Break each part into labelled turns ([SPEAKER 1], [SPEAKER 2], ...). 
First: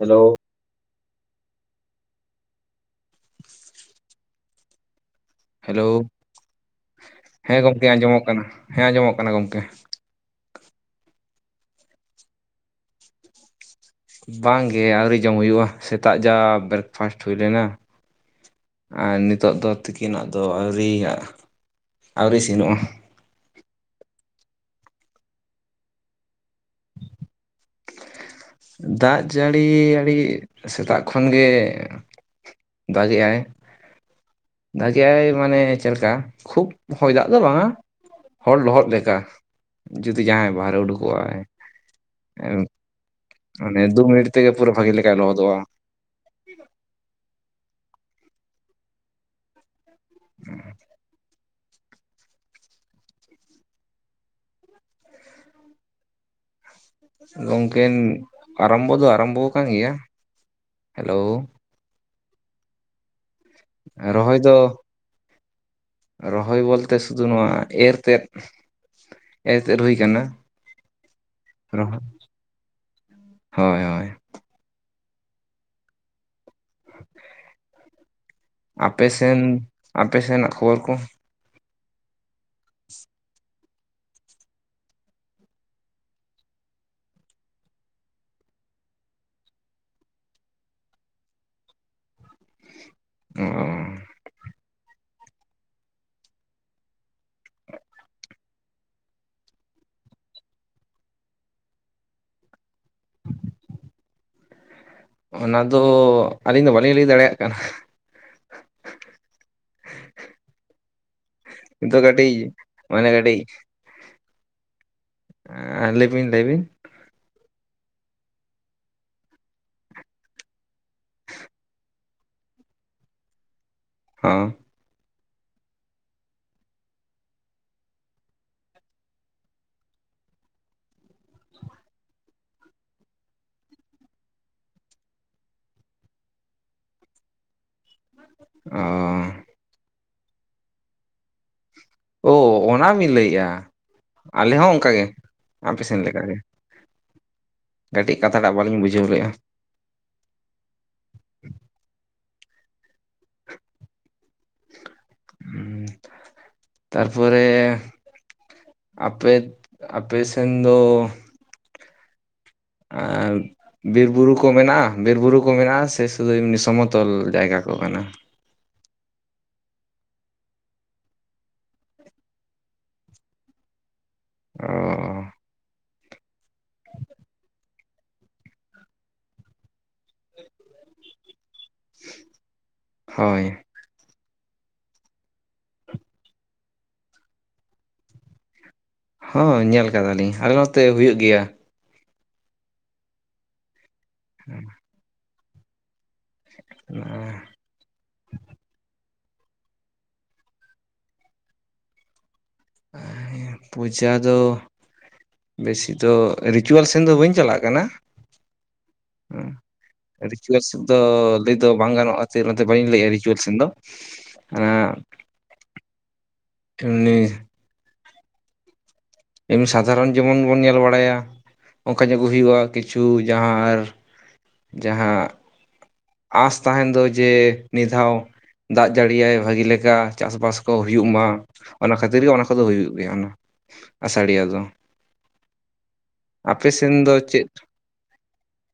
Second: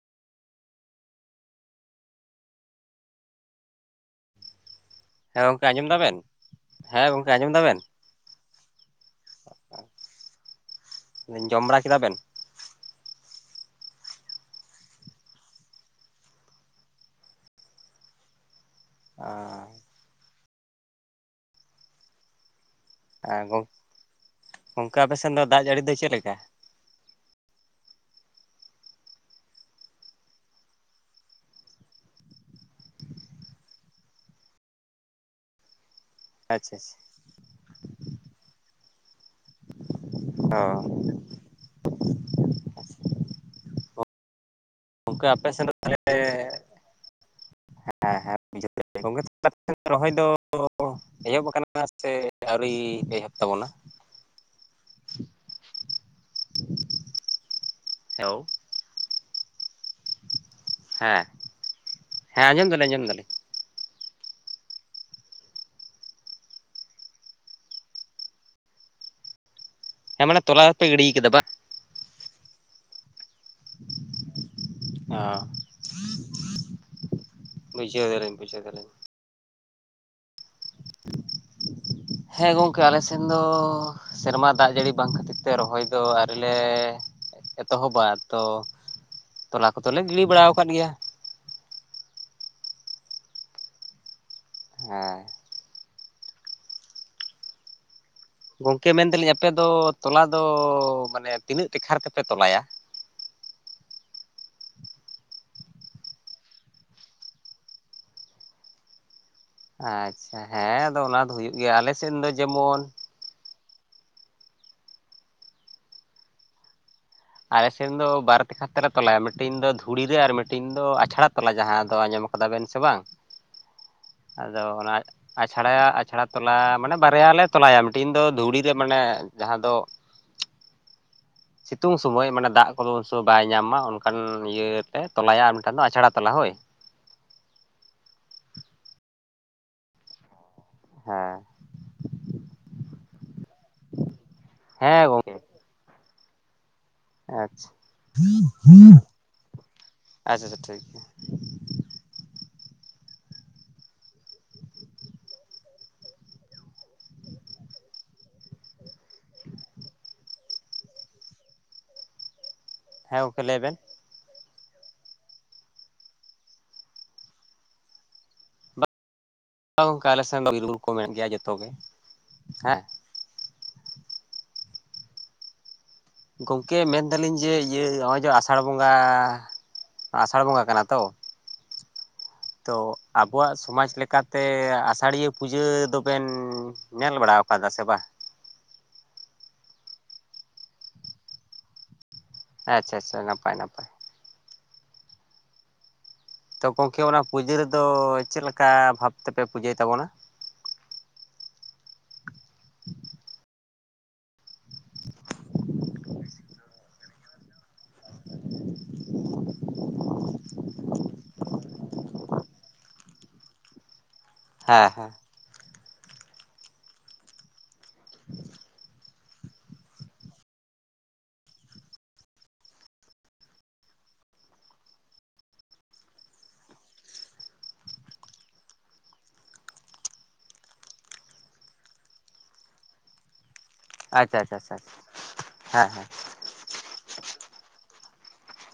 [SPEAKER 1] Hello
[SPEAKER 2] ᱦᱮᱸ ᱜᱚᱝᱠᱮ
[SPEAKER 1] hello.
[SPEAKER 2] ᱟᱸᱡᱚᱢ ᱫᱟᱵᱮᱱ ᱦᱮᱸ ᱜᱚᱝᱠᱮ ᱟᱸᱡᱚᱢ
[SPEAKER 1] ᱦᱮᱸ
[SPEAKER 2] ᱫᱟᱵᱮᱱ
[SPEAKER 1] ᱜᱚᱢᱠᱮ ᱟᱸᱡᱚᱢᱚᱜ ᱠᱟᱱᱟ ᱦᱮᱸ ᱟᱸᱡᱚᱢᱚᱜ ᱠᱟᱱᱟ ᱜᱚᱢᱠᱮ᱾
[SPEAKER 2] ᱢᱟᱱᱮ ᱡᱚᱢ ᱵᱟᱲᱟ ᱠᱮᱫᱟ ᱵᱮᱱ
[SPEAKER 1] ᱵᱟᱝᱜᱮ ᱟᱹᱣᱨᱤ ᱡᱚᱝ ᱦᱩᱭᱩᱜᱼᱟ ᱥᱮᱛᱟᱜ ᱡᱟᱵᱽ ᱵᱨᱮᱠᱯᱷᱟᱥᱴ ᱦᱩᱭ ᱞᱮᱱᱟ᱾ ᱟᱨ ᱱᱤᱛᱚᱜ ᱫᱚ ᱛᱤᱠᱤᱱᱟᱜ ᱫᱚ ᱟᱹᱣᱨᱤᱭᱟᱜ ᱟᱹᱣᱨᱤ ᱤᱥᱤᱱᱚᱜᱼᱟ
[SPEAKER 2] ᱟᱨ ᱜᱚᱝᱠᱮ ᱟᱯᱮ ᱥᱮᱱ ᱫᱚ ᱫᱟᱜ ᱡᱟᱹᱲᱤ ᱫᱚ ᱪᱮᱫ ᱞᱮᱠᱟ
[SPEAKER 1] ᱫᱟᱜ ᱡᱟᱹᱲᱤ ᱟᱹᱰᱤ ᱥᱮᱛᱟᱜ ᱠᱷᱚᱱᱜᱮ ᱫᱟᱜᱮᱜ-ᱟᱭ ᱫᱟᱜᱮᱜ-ᱟᱭ ᱢᱟᱱᱮ ᱪᱮᱫ ᱞᱮᱠᱟ ᱠᱷᱩᱵ
[SPEAKER 2] ᱟᱪᱪᱷᱟ ᱟᱪᱪᱷᱟ
[SPEAKER 1] ᱦᱚᱭ ᱫᱟᱜ ᱫᱚ ᱵᱟᱝᱟ ᱦᱚᱲ ᱞᱚᱦᱚᱫ ᱞᱮᱠᱟ ᱡᱩᱫᱤ ᱡᱟᱦᱟᱸᱭ ᱵᱟᱦᱨᱮ ᱩᱰᱩᱠᱚᱜᱼᱟᱭ ᱩᱱᱤ ᱫᱩ ᱢᱤᱱᱤᱴ ᱛᱮᱜ ᱯᱩᱨᱟᱹ ᱵᱷᱟᱹᱜᱤ ᱞᱮᱠᱟᱭ ᱞᱚᱦᱚᱫᱚᱜᱼᱟ
[SPEAKER 2] ᱛᱟᱦᱮᱞᱮ ᱦᱮᱸ ᱦᱮᱸ ᱜᱚᱢᱠᱮ ᱛᱟᱦᱮᱞᱮ ᱨᱚᱦᱚᱭ ᱫᱚ ᱮᱦᱚᱵ ᱟᱠᱟᱱᱟ ᱥᱮ ᱟᱹᱣᱨᱤ ᱮᱦᱚᱵ ᱛᱟᱵᱚᱱᱟ
[SPEAKER 1] [inaudible] ᱜᱚᱝᱠᱤᱱ
[SPEAKER 2] ᱦᱮᱞᱳ
[SPEAKER 1] ᱟᱨᱚᱢᱵᱚ ᱫᱚ ᱟᱨᱚᱢᱵᱚ ᱠᱟᱱ ᱜᱮᱭᱟ ᱦᱮᱞᱳ
[SPEAKER 2] ᱦᱮᱸ ᱦᱮᱸ ᱟᱸᱡᱚᱢ ᱫᱟᱞᱤᱧ ᱟᱸᱡᱚᱢ ᱫᱟᱞᱤᱧ
[SPEAKER 1] ᱨᱚᱦᱚᱭ ᱫᱚ ᱨᱚᱦᱚᱭ ᱵᱚᱞᱛᱮ ᱥᱩᱫᱷᱩ ᱱᱚᱣᱟ ᱮᱨᱛᱮᱫ ᱮᱛᱮᱫ ᱦᱩᱭᱟᱠᱟᱱᱟ
[SPEAKER 2] ᱦᱮᱸ ᱢᱟᱱᱮ ᱛᱚᱞᱟ ᱯᱮ ᱜᱤᱰᱤ ᱠᱟᱫᱟ ᱵᱟᱝ
[SPEAKER 1] ᱨᱚᱦᱚᱸ ᱦᱳᱭ ᱦᱳᱭ
[SPEAKER 2] ᱚ
[SPEAKER 1] ᱚᱠᱮ
[SPEAKER 2] ᱵᱩᱡᱷᱟᱹᱣ ᱫᱚᱨᱮᱧ ᱵᱩᱡᱷᱟᱹᱣ ᱠᱟᱫᱮ
[SPEAKER 1] ᱟᱯᱮᱥᱮᱱ ᱟᱯᱮ ᱥᱮᱱᱟᱜ ᱠᱷᱚᱵᱚᱨ ᱠᱚ
[SPEAKER 2] ᱦᱮᱸ ᱜᱚᱝᱠᱮ ᱟᱞᱮ ᱥᱮᱱ ᱫᱚ ᱥᱮᱨᱢᱟ ᱫᱟᱜ ᱡᱟᱹᱲᱤ ᱵᱟᱝ ᱠᱷᱟᱹᱛᱤᱨ ᱛᱮ ᱨᱚᱦᱚᱭ ᱫᱚ ᱟᱹᱣᱨᱤᱞᱮ ᱮᱛᱚᱦᱚᱵᱟ ᱛᱚ ᱛᱚᱞᱟ ᱠᱚᱫᱚᱞᱮ ᱜᱤᱰᱤ ᱵᱟᱲᱟ ᱟᱠᱟᱫ ᱜᱮᱭᱟ
[SPEAKER 1] ᱚ
[SPEAKER 2] ᱦᱮᱸ ᱜᱚᱝᱠᱮ ᱢᱮᱱᱫᱟᱞᱤᱧ ᱟᱯᱮ ᱫᱚ ᱛᱚᱞᱟ ᱫᱚ ᱢᱟᱱᱮ ᱛᱤᱱᱟᱹᱜ ᱴᱮᱠᱷᱟ ᱛᱮᱯᱮ ᱛᱚᱞᱟᱭᱟ
[SPEAKER 1] ᱚᱱᱟ ᱫᱚ ᱟᱹᱞᱤᱧ ᱫᱚ ᱵᱟᱹᱞᱤᱧ ᱞᱟᱹᱭ ᱫᱟᱲᱮᱭᱟᱜ ᱠᱟᱱᱟ
[SPEAKER 2] ᱟᱪᱪᱷᱟ ᱦᱮᱸ ᱟᱫᱚ ᱚᱱᱟ ᱫᱚ ᱦᱩᱭᱩᱜ ᱜᱮᱭᱟ
[SPEAKER 1] ᱱᱤᱛᱚᱜ
[SPEAKER 2] ᱟᱞᱮᱥᱮᱱ ᱫᱚ
[SPEAKER 1] ᱠᱟᱹᱴᱤᱡ
[SPEAKER 2] ᱡᱮᱢᱚᱱ
[SPEAKER 1] ᱢᱟᱱᱮ ᱟ‍ᱹᱰᱤᱡ ᱟᱸᱻ ᱞᱟᱹᱭᱵᱤᱱ ᱞᱟᱹᱭᱵᱤᱱ
[SPEAKER 2] ᱟᱞᱮ ᱥᱮᱱ ᱫᱚ ᱵᱟᱨ ᱛᱮᱠᱷᱟ ᱛᱮᱞᱮ ᱛᱚᱞᱟᱭᱟ ᱢᱤᱫᱴᱮᱱ ᱫᱚ ᱫᱷᱩᱲᱤ ᱨᱮ ᱟᱨ ᱢᱤᱫᱴᱮᱱ ᱫᱚ ᱟᱪᱷᱟᱲᱟ ᱛᱚᱞᱟ ᱡᱟᱦᱟᱸ ᱫᱚ ᱟᱸᱡᱚᱢ ᱠᱟᱫᱟ ᱵᱮᱱ ᱥᱮ ᱵᱟᱝᱼᱼ
[SPEAKER 1] [unintelligible]
[SPEAKER 2] ᱟᱫᱚ ᱚᱱᱟᱼᱼ ᱟᱪᱷᱟ ᱲᱟᱭᱟ ᱟᱪᱷᱟ ᱲᱟ ᱛᱚᱞᱟ ᱢᱟᱱᱮ ᱵᱟᱨᱭᱟ ᱞᱮ ᱛᱚᱞᱟᱭᱟ ᱢᱤᱫᱴᱤᱱ ᱫᱚ ᱫᱷᱩᱲᱤ ᱨᱮ ᱢᱟᱱᱮ ᱡᱟᱦᱟᱸ ᱫᱚᱼᱼ ᱥᱤᱛᱩᱝ ᱥᱚᱢᱚᱭ ᱢᱟᱱᱮ ᱫᱟᱜ ᱠᱚᱫᱚ ᱩᱱ ᱥᱚᱢᱚᱭ ᱵᱟᱭ ᱧᱟᱢ ᱢᱟ ᱚᱱᱠᱟᱱ ᱤᱭᱟᱹᱞᱮ ᱛᱚᱞᱟᱭᱟ ᱟᱨ ᱢᱤᱫᱴᱟᱱ ᱫᱚ ᱟᱪᱷᱲᱟ ᱛᱚᱞᱟ ᱦᱳᱭ
[SPEAKER 1] ᱚᱸ
[SPEAKER 2] ᱦᱮᱸ
[SPEAKER 1] ᱳ ᱚᱱᱟ ᱵᱤᱱ ᱞᱟᱹᱭᱮᱜᱼᱟ ᱟᱞᱮ ᱦᱚᱸ
[SPEAKER 2] ᱦᱮᱸ
[SPEAKER 1] ᱚᱱᱠᱟᱜᱮ
[SPEAKER 2] ᱜᱚᱝᱠᱮ
[SPEAKER 1] ᱟᱯᱮ ᱥᱮᱱ ᱞᱮ ᱞᱮᱠᱟᱜ ᱜᱮ᱾
[SPEAKER 2] ᱟᱪᱪᱷᱟ᱾ ᱟᱪᱪᱷᱟ
[SPEAKER 1] ᱵᱟᱹᱞᱤᱧ ᱵᱩᱡᱷᱟᱹᱣ ᱞᱮᱜᱼᱟ
[SPEAKER 2] ᱟᱪᱪᱷᱟ ᱴᱷᱤᱠ ᱜᱮᱭᱟ
[SPEAKER 1] ᱦᱩᱹᱻ ᱛᱟᱨᱯᱚᱨᱮ ᱟᱯᱮ ᱟᱯᱮᱥᱮᱱ ᱫᱚ
[SPEAKER 2] ᱦᱮᱸ
[SPEAKER 1] ᱟᱨ
[SPEAKER 2] ᱜᱚᱝᱠᱮ ᱞᱟᱹᱭ ᱵᱮᱱ
[SPEAKER 1] ᱵᱤᱨᱵ ᱵᱩᱨᱩ ᱠᱚ ᱢᱮᱱᱟᱜᱼᱟ ᱵᱤᱨ ᱵᱩᱨᱩ ᱠᱚ ᱢᱮᱱᱟᱜᱼᱟ ᱥᱮ ᱥᱩᱫᱷᱩ ᱮᱢᱱᱤ ᱥᱚᱢᱚᱛᱚᱞ ᱡᱟᱭᱜᱟ ᱠᱚ ᱠᱟᱱᱟ᱾
[SPEAKER 2] ᱵᱟ ᱜᱚᱝᱠᱮ ᱟᱞᱮ ᱥᱮᱱ ᱫᱚ ᱵᱤᱨᱵᱩᱨᱩ ᱠᱚ ᱢᱮᱱᱟᱜ ᱜᱮᱭᱟ ᱡᱚᱛᱚ ᱜᱮ᱾ ᱦᱮᱸ
[SPEAKER 1] ᱚᱻ
[SPEAKER 2] ᱜᱚᱝᱠᱮ ᱢᱮᱱᱫᱟᱞᱤᱧ ᱡᱮ ᱤᱭᱟᱹ ᱱᱚᱜᱼᱚᱭ ᱡᱮ ᱟᱥᱟᱲ ᱵᱚᱸᱜᱟ ᱟᱥᱟᱲ ᱵᱚᱸᱜᱟ ᱠᱟᱱᱟ ᱛᱚ ᱛᱚ
[SPEAKER 1] ᱦᱳᱭ
[SPEAKER 2] ᱟᱵᱚᱣᱟᱜ ᱥᱚᱢᱟᱡ ᱞᱮᱠᱟᱼᱼ ᱛᱮ ᱟᱥᱟᱲᱤᱭᱟᱹ ᱯᱩᱡᱟᱹ ᱫᱚᱵᱮᱱ ᱧᱮᱞ ᱵᱟᱲᱟ ᱟᱠᱟᱫᱟ ᱥᱮ ᱵᱟᱝ?
[SPEAKER 1] ᱦᱚᱸ ᱧᱮᱞ ᱠᱟᱫᱟᱞᱤᱧ ᱟᱞᱮ ᱱᱚᱛᱮ ᱦᱩᱭᱩᱜ ᱜᱮᱭᱟ᱾
[SPEAKER 2] ᱟᱪᱪᱷᱟ ᱟᱪᱪᱷᱟ ᱱᱟᱯᱟᱭ ᱱᱟᱯᱟᱭ᱾
[SPEAKER 1] ᱦᱩᱸ
[SPEAKER 2] ᱛᱚ ᱜᱚᱢᱠᱮ ᱚᱱᱟ ᱯᱩᱡᱟᱹ ᱨᱮᱫᱚ ᱪᱮᱫ ᱞᱮᱠᱟ ᱵᱷᱟᱵᱽ ᱛᱮᱯᱮ ᱯᱩᱡᱟᱹᱭ ᱛᱟᱵᱚᱱᱟ᱾
[SPEAKER 1] ᱟᱭ ᱮᱢ ᱯᱩᱡᱟ ᱫᱚ ᱵᱮᱥᱤ ᱫᱚ ᱨᱤᱪᱩᱣᱟᱞ ᱥᱮᱱ ᱫᱚ ᱵᱟᱹᱧ ᱪᱟᱞᱟᱜ ᱠᱟᱱᱟ᱾ ᱦᱩᱸ ᱨᱤᱪᱩᱭᱮᱞ ᱥᱮᱫ ᱫᱚ ᱞᱟᱹᱭ ᱫᱚ ᱵᱟᱝ ᱜᱟᱱᱚᱜᱼᱟ ᱱᱛᱮ ᱵᱟᱹᱧ ᱞᱟᱹᱭᱼᱟ ᱨᱤᱪᱩᱭᱮᱞ ᱥᱮᱱ ᱫᱚ ᱚᱱᱟ
[SPEAKER 2] ᱦᱮᱸ ᱦᱮᱸ
[SPEAKER 1] ᱴᱟ. ᱲᱤ ᱮᱢ ᱥᱟᱫᱷᱟᱨᱚᱱ ᱡᱮᱢᱚᱱ ᱵᱚᱱ ᱧᱮᱞ ᱵᱟᱲᱟᱭᱟ᱾ ᱚᱱᱠᱟ ᱧᱚᱜ ᱜᱮ ᱦᱩᱭᱩᱜᱼᱟ ᱠᱤᱪᱷᱩ ᱡᱟᱦᱟᱸ ᱟᱨ ᱡᱟᱦᱟᱸ ᱟᱸᱥ ᱛᱟᱦᱮᱱ ᱫᱚ ᱡᱮ ᱢᱤᱫ ᱫᱷᱟᱣ ᱫᱟᱜ ᱡᱟᱹᱲᱤᱭᱟᱭ ᱵᱷᱟᱹᱜᱤ ᱞᱮᱠᱟ ᱪᱟᱥ ᱵᱟᱥ ᱠᱚ ᱦᱩᱭᱩᱜ ᱢᱟ᱾ ᱚᱱᱟ ᱠᱷᱟᱹᱛᱤᱨ ᱜᱮ ᱚᱱᱟ ᱠᱚᱫᱚ ᱦᱩᱭᱩᱜ ᱜᱮᱭᱟ ᱳᱱᱟ
[SPEAKER 2] ᱟᱪᱪᱷᱟ ᱟᱪᱪᱷᱟ ᱪᱷᱟ ᱦᱮᱸ ᱦᱮᱸ
[SPEAKER 1] ᱟᱯᱮᱥᱮᱱ ᱫᱚ ᱪᱮᱫ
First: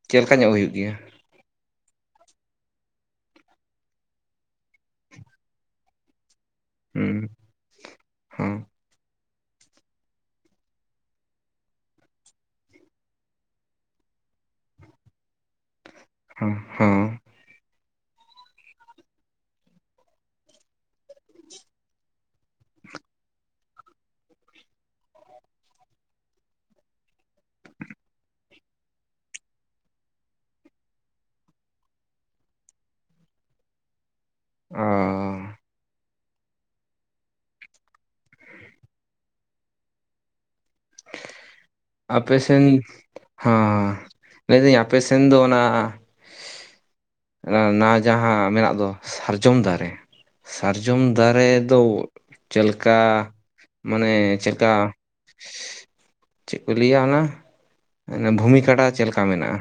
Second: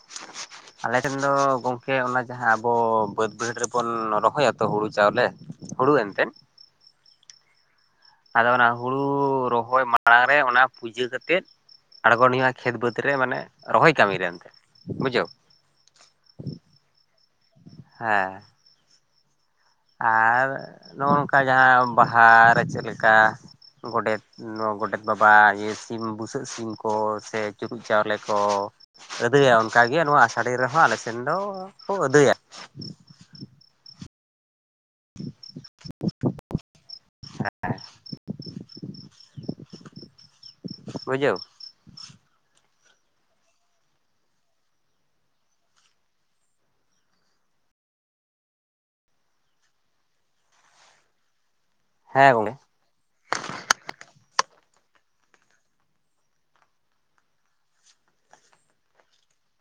[SPEAKER 1] ᱪᱮᱫ ᱞᱮᱠᱟ ᱧᱚᱜ ᱦᱩᱭᱩᱜ ᱜᱮᱭᱟ
[SPEAKER 2] ᱟᱞᱮ ᱴᱮᱱ ᱢᱮᱱ ᱫᱚ ᱜᱚᱝᱠᱮ ᱚᱱᱟ ᱡᱟᱦᱟᱸ ᱟᱵᱚ ᱵᱟᱹᱫᱽ ᱵᱟᱹᱭᱦᱟᱹᱲ ᱨᱮᱵᱚᱱ ᱨᱚᱦᱚᱭᱟᱛᱚ ᱦᱩᱲᱩ ᱪᱟᱣᱞᱮ ᱦᱩᱲᱩ ᱮᱱᱛᱮᱱ
[SPEAKER 1] ᱦᱩᱸ
[SPEAKER 2] ᱟᱫᱚ
[SPEAKER 1] ᱦᱚᱸ
[SPEAKER 2] ᱚᱱᱟ ᱦᱩᱲᱩ ᱨᱚᱦᱚᱭ ᱢᱟᱲᱟᱝ ᱨᱮ ᱚᱱᱟ ᱯᱩᱡᱟᱹ ᱠᱟᱛᱮᱜ ᱟᱬᱜᱚᱱ ᱦᱩᱭᱩᱜᱼᱟ ᱠᱷᱮᱛ ᱵᱟᱹᱫᱽ ᱨᱮ ᱢᱟᱱᱮ ᱨᱚᱦᱚᱭ ᱠᱟᱹᱢᱤ ᱨᱮ ᱮᱱᱛᱮ ᱵᱩᱡᱷᱟᱹᱣ
[SPEAKER 1] ᱦᱩᱸ ᱦᱩᱻ
[SPEAKER 2] ᱦᱮᱸ ᱟᱨᱻ ᱱᱚᱜᱼ ᱱᱚᱝᱠᱟ ᱡᱟᱦᱟᱸ ᱵᱟᱦᱟ ᱨᱮ ᱪᱮᱫ ᱞᱮᱠᱟ ᱜᱚᱰᱮᱛ ᱱᱚᱣᱟ ᱜᱚᱰᱮᱛ ᱵᱟᱵᱟᱤᱭᱟᱹ ᱥᱤᱢ ᱵᱩᱥᱟᱹᱜ ᱥᱤᱢ ᱠᱚ ᱥᱮ ᱪᱩᱨᱩᱡ ᱪᱟᱣᱞᱮ ᱠᱚ ᱟᱹᱫᱟᱹᱭᱟ ᱚᱱᱠᱟᱜᱮ ᱱᱚᱣᱟ ᱟᱥᱟᱹᱲᱤ ᱨᱮᱦᱚᱸ ᱟᱞᱮ ᱥᱮᱱ ᱫᱚᱠᱚ ᱟᱹᱫᱟᱹᱭᱟ᱾
[SPEAKER 1] ᱚᱻ [inaudible]
[SPEAKER 2] ᱵᱩᱡᱷᱟᱹᱣ
[SPEAKER 1] ᱟᱯᱮ ᱥᱮᱱ ᱦᱚᱸᱻ ᱞᱟᱹᱭᱫᱟᱹᱧ ᱟᱯᱮ ᱥᱮᱱ ᱫᱚ ᱚᱱᱟ ᱱᱟ ᱡᱟᱦᱟᱸ ᱢᱮᱱᱟᱜ ᱫᱚ ᱥᱟᱨᱡᱚᱢ ᱫᱟᱨᱮ ᱥᱟᱨᱡᱚᱢ ᱫᱟᱨᱮ ᱫᱚ
[SPEAKER 2] ᱦᱮᱸ ᱜᱚᱝᱠᱮ
[SPEAKER 1] ᱪᱮᱫ ᱞᱮᱠᱟ ᱢᱟᱱᱮ ᱪᱮᱫᱠᱟ ᱪᱮᱫ ᱠᱚ ᱞᱟᱹᱭᱟ ᱚᱱᱟ᱾ ᱵᱷᱩᱢᱤ ᱠᱟᱰᱟ ᱪᱮᱫ ᱞᱮᱠᱟ ᱢᱮᱱᱟᱜᱼᱟ?.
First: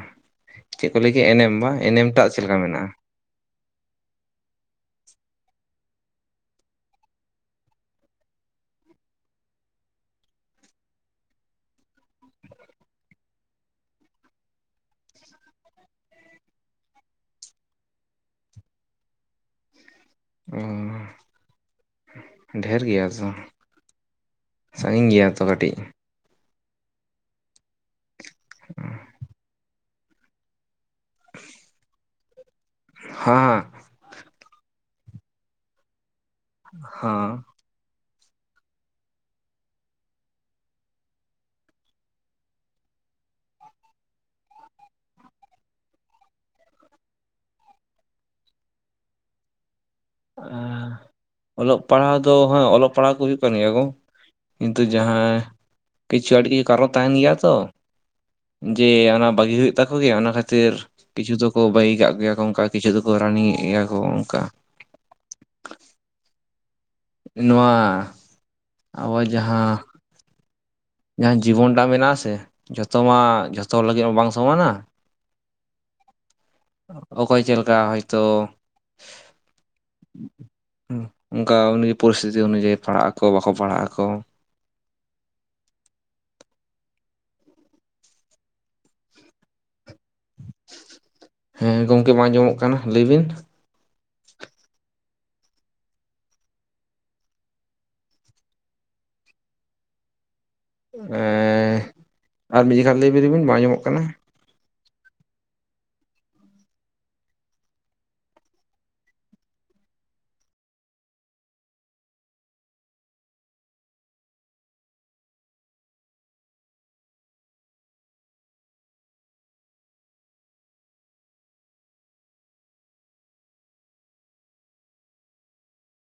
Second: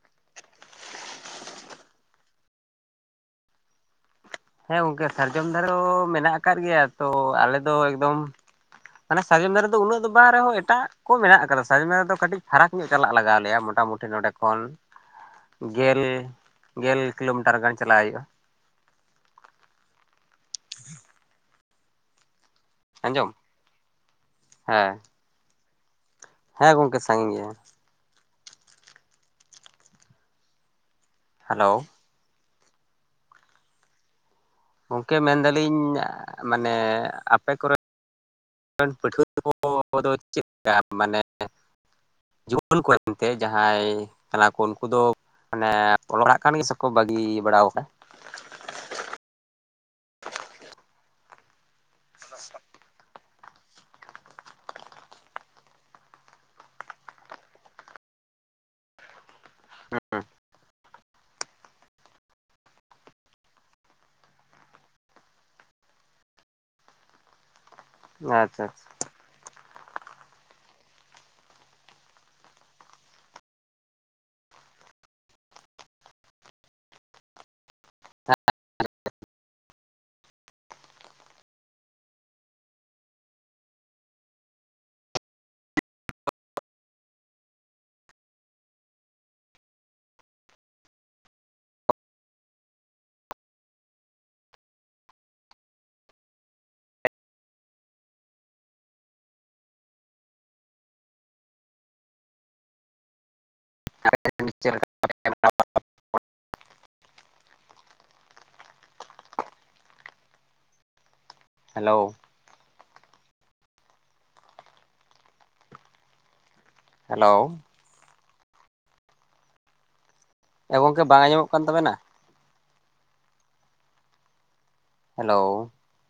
[SPEAKER 1] ᱪᱮᱫ ᱠᱚ ᱞᱟᱹᱭ ᱮᱱᱮᱢ ᱢᱟ ᱮᱱᱮᱢ ᱴᱟᱜ ᱪᱮᱫ ᱞᱮᱠᱟ ᱢᱮᱱᱟᱜᱼᱟ᱾
[SPEAKER 2] ᱦᱮᱸ ᱜᱚᱝᱠᱮ ᱥᱟᱨᱡᱚᱢ ᱫᱷᱟᱨᱚ ᱢᱮᱱᱟᱜ ᱟᱠᱟᱫ ᱜᱮᱭᱟ ᱛᱚ ᱟᱞᱮ ᱫᱚ ᱮᱠᱫᱚᱢ ᱢᱟᱱᱮ ᱥᱟᱟᱨᱡᱚᱢ ᱫᱟᱨᱮ ᱫᱚ ᱩᱱᱟᱹᱜ ᱫᱚ ᱵᱟᱝ ᱨᱮᱦᱚᱸ ᱮᱴᱟᱜ ᱠᱚ ᱢᱮᱱᱟᱜ ᱟᱠᱟᱫᱟ ᱥᱟᱨᱡᱚᱢ ᱫᱟᱨᱮ ᱫᱚ ᱠᱟᱹᱴᱤᱡ ᱯᱷᱟᱨᱟᱠ ᱧᱚᱜ ᱪᱟᱞᱟᱜ ᱞᱟᱜᱟᱣ ᱞᱮᱭᱟ ᱢᱚᱴᱟ ᱢᱩᱴᱤ ᱱᱚᱰᱮ ᱠᱷᱚᱱ ᱜᱮᱞ ᱜᱮᱞ ᱠᱤᱞᱳᱢᱤᱴᱟᱨ ᱜᱟᱱ ᱪᱟᱞᱟᱜ ᱦᱩᱭᱩᱜᱼᱟ᱾
[SPEAKER 1] ᱚᱻ ᱰᱷᱮᱨ ᱜᱮᱭᱟ ᱛᱚ
[SPEAKER 2] ᱟᱸᱡᱚᱢ
[SPEAKER 1] ᱥᱟᱺᱜᱤᱧ ᱜᱮᱭᱟ ᱛᱚ ᱠᱟᱹᱴᱤᱡ
[SPEAKER 2] ᱦᱚᱭ ᱜᱚᱢᱠᱮ ᱥᱟᱺᱜᱤᱧ ᱜᱮᱭᱟ᱾
[SPEAKER 1] ᱦᱮᱸ
[SPEAKER 2] ᱦᱮᱞᱳ
[SPEAKER 1] ᱦᱮᱸᱮ
[SPEAKER 2] ᱜᱚᱝᱠᱮ ᱢᱮᱱᱫᱟᱞᱤᱧ ᱢᱟᱱᱮ
[SPEAKER 1] ᱦᱟᱸ
[SPEAKER 2] ᱟᱯᱮ ᱠᱚᱨᱮ ᱯᱟᱹᱴᱷᱩᱣᱟᱹ ᱠᱚᱫᱚ ᱪᱮᱫᱠᱟ ᱢᱟᱱᱮ [unintelligible] ᱡᱩᱣᱟᱹᱱ ᱠᱚ ᱮᱱᱛᱮ ᱡᱟᱦᱟᱸᱭ ᱠᱟᱱᱟ ᱠᱚ ᱩᱱᱠᱩ ᱫᱚ ᱢᱟᱱᱮ ᱚᱞᱚᱜᱼᱟᱜ ᱠᱟᱱ ᱜᱮᱭᱟᱹ ᱥᱮᱠᱚ ᱵᱟᱹᱜᱤ ᱵᱟᱲᱟ ᱟᱠᱟᱫᱟ᱾
[SPEAKER 1] ᱚᱞᱚᱜ ᱯᱟᱲᱦᱟᱜ ᱫᱚ ᱦᱮᱸ ᱚᱞᱚᱜ ᱯᱟᱲᱦᱟᱜ ᱠᱚ ᱦᱩᱭᱩᱜ ᱠᱟᱱ ᱜᱮᱭᱟ ᱠᱚ ᱠᱤᱱᱛᱩ ᱡᱟᱦᱟᱻ ᱠᱤᱪᱷᱩ ᱟᱴᱠᱤ ᱠᱟᱨᱚᱱ ᱛᱟᱦᱮᱱ ᱜᱮᱭᱟ ᱛᱚ᱾ ᱡᱮ ᱚᱱᱟ ᱵᱟᱹᱜᱤ ᱦᱩᱭᱩᱜ ᱛᱟᱠᱚ ᱜᱮᱭᱟ ᱚᱱᱟ ᱠᱷᱟᱹᱛᱤᱨ ᱠᱤᱪᱷᱩ ᱫᱚᱠᱚ ᱵᱟᱹᱭ ᱠᱟᱜ ᱜᱮᱭᱟ ᱠᱚ ᱚᱱᱠᱟ ᱠᱤᱪᱷᱩ ᱫᱚᱠᱚ ᱨᱟᱱᱤᱜ ᱜᱮᱭᱟ ᱠᱚ ᱚᱱᱠᱟ᱾ ᱱᱚᱣᱟ
[SPEAKER 2] ᱟᱪᱪᱷᱟ ᱟᱪᱪᱷᱟ
[SPEAKER 1] ᱟᱵᱚ ᱡᱟᱦᱟᱸ ᱡᱟᱦᱟᱸ ᱡᱤᱵᱚᱱ ᱴᱟᱜ ᱢᱮᱱᱟᱜ ᱟᱥᱮ ᱡᱚᱛᱚ ᱢᱟ ᱡᱚᱛᱚ ᱞᱟᱹᱜᱤᱫ ᱢᱟ ᱵᱟᱝ ᱥᱚᱢᱟᱱᱟ ᱚᱠᱚᱭ ᱪᱮᱫ ᱞᱮᱠᱟ ᱦᱚᱭᱛᱳ ᱚᱱᱠᱟ ᱩᱱᱤ ᱯᱚᱨᱤᱥᱛᱷᱤᱛᱤ ᱚᱱᱩᱡᱟᱭᱤ ᱯᱟᱲᱦᱟᱜ ᱟᱠᱚ ᱵᱟᱠᱚ ᱯᱟᱲᱦᱟᱜ ᱟᱠᱚ ᱦᱮᱸ ᱜᱚᱝᱠᱮ ᱵᱟᱝ ᱟᱸᱡᱚᱢᱚᱜ ᱠᱟᱱᱟ ᱞᱟᱹᱭ ᱵᱤᱱ ᱮᱸ ᱟᱨ ᱢᱤᱫ ᱡᱚᱠᱷᱚᱱ ᱞᱟᱹᱭᱵᱤᱱ ᱵᱟᱝ ᱟᱸᱡᱚᱢᱚᱜ ᱠᱟᱱᱟ
[SPEAKER 2] [unintelligible] ᱦᱪ [unintelligible] ᱦᱮᱞᱳ ᱦᱮᱞᱳ ᱮ ᱜᱚᱝᱠᱮ ᱵᱟᱝ ᱟᱸᱡᱚᱢᱚᱜ ᱠᱟᱱ ᱛᱟᱵᱮᱱᱟ ᱦᱮᱞᱳ